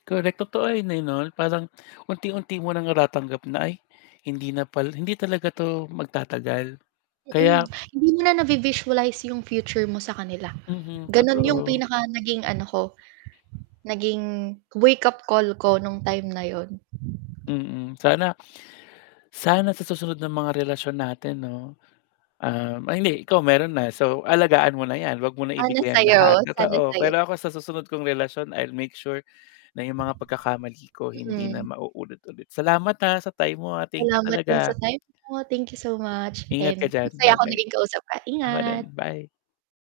Correct, totoo 'yon 'no, na parang unti-unti mo ng natatanggap na ay hindi na pala, hindi talaga 'to magtatagal Mm, kaya hindi mo na nabi-visualize yung future mo sa kanila, Mhm, gano'n yung totoo. pinaka naging ano ko, naging wake-up call ko nung time na 'yon. Mm, sana sana sa susunod ng mga relasyon natin 'no, um, ay hindi ikaw meron na, so alagaan mo na 'yan 'wag mo na Ano ibigay ang sa'yo, lahat, sana totoo. sa'yo. Pero ako sa susunod kong relasyon, I'll make sure na yung mga pagkakamali ko hindi na Mm. maulit-ulit. Salamat ha, sa time mo, ah, thank you Salamat din sa talaga. time mo, thank you so much Ingat ka and diyan, masaya ako ba-bye. naging kausap ka, Ako din, ingat. bye.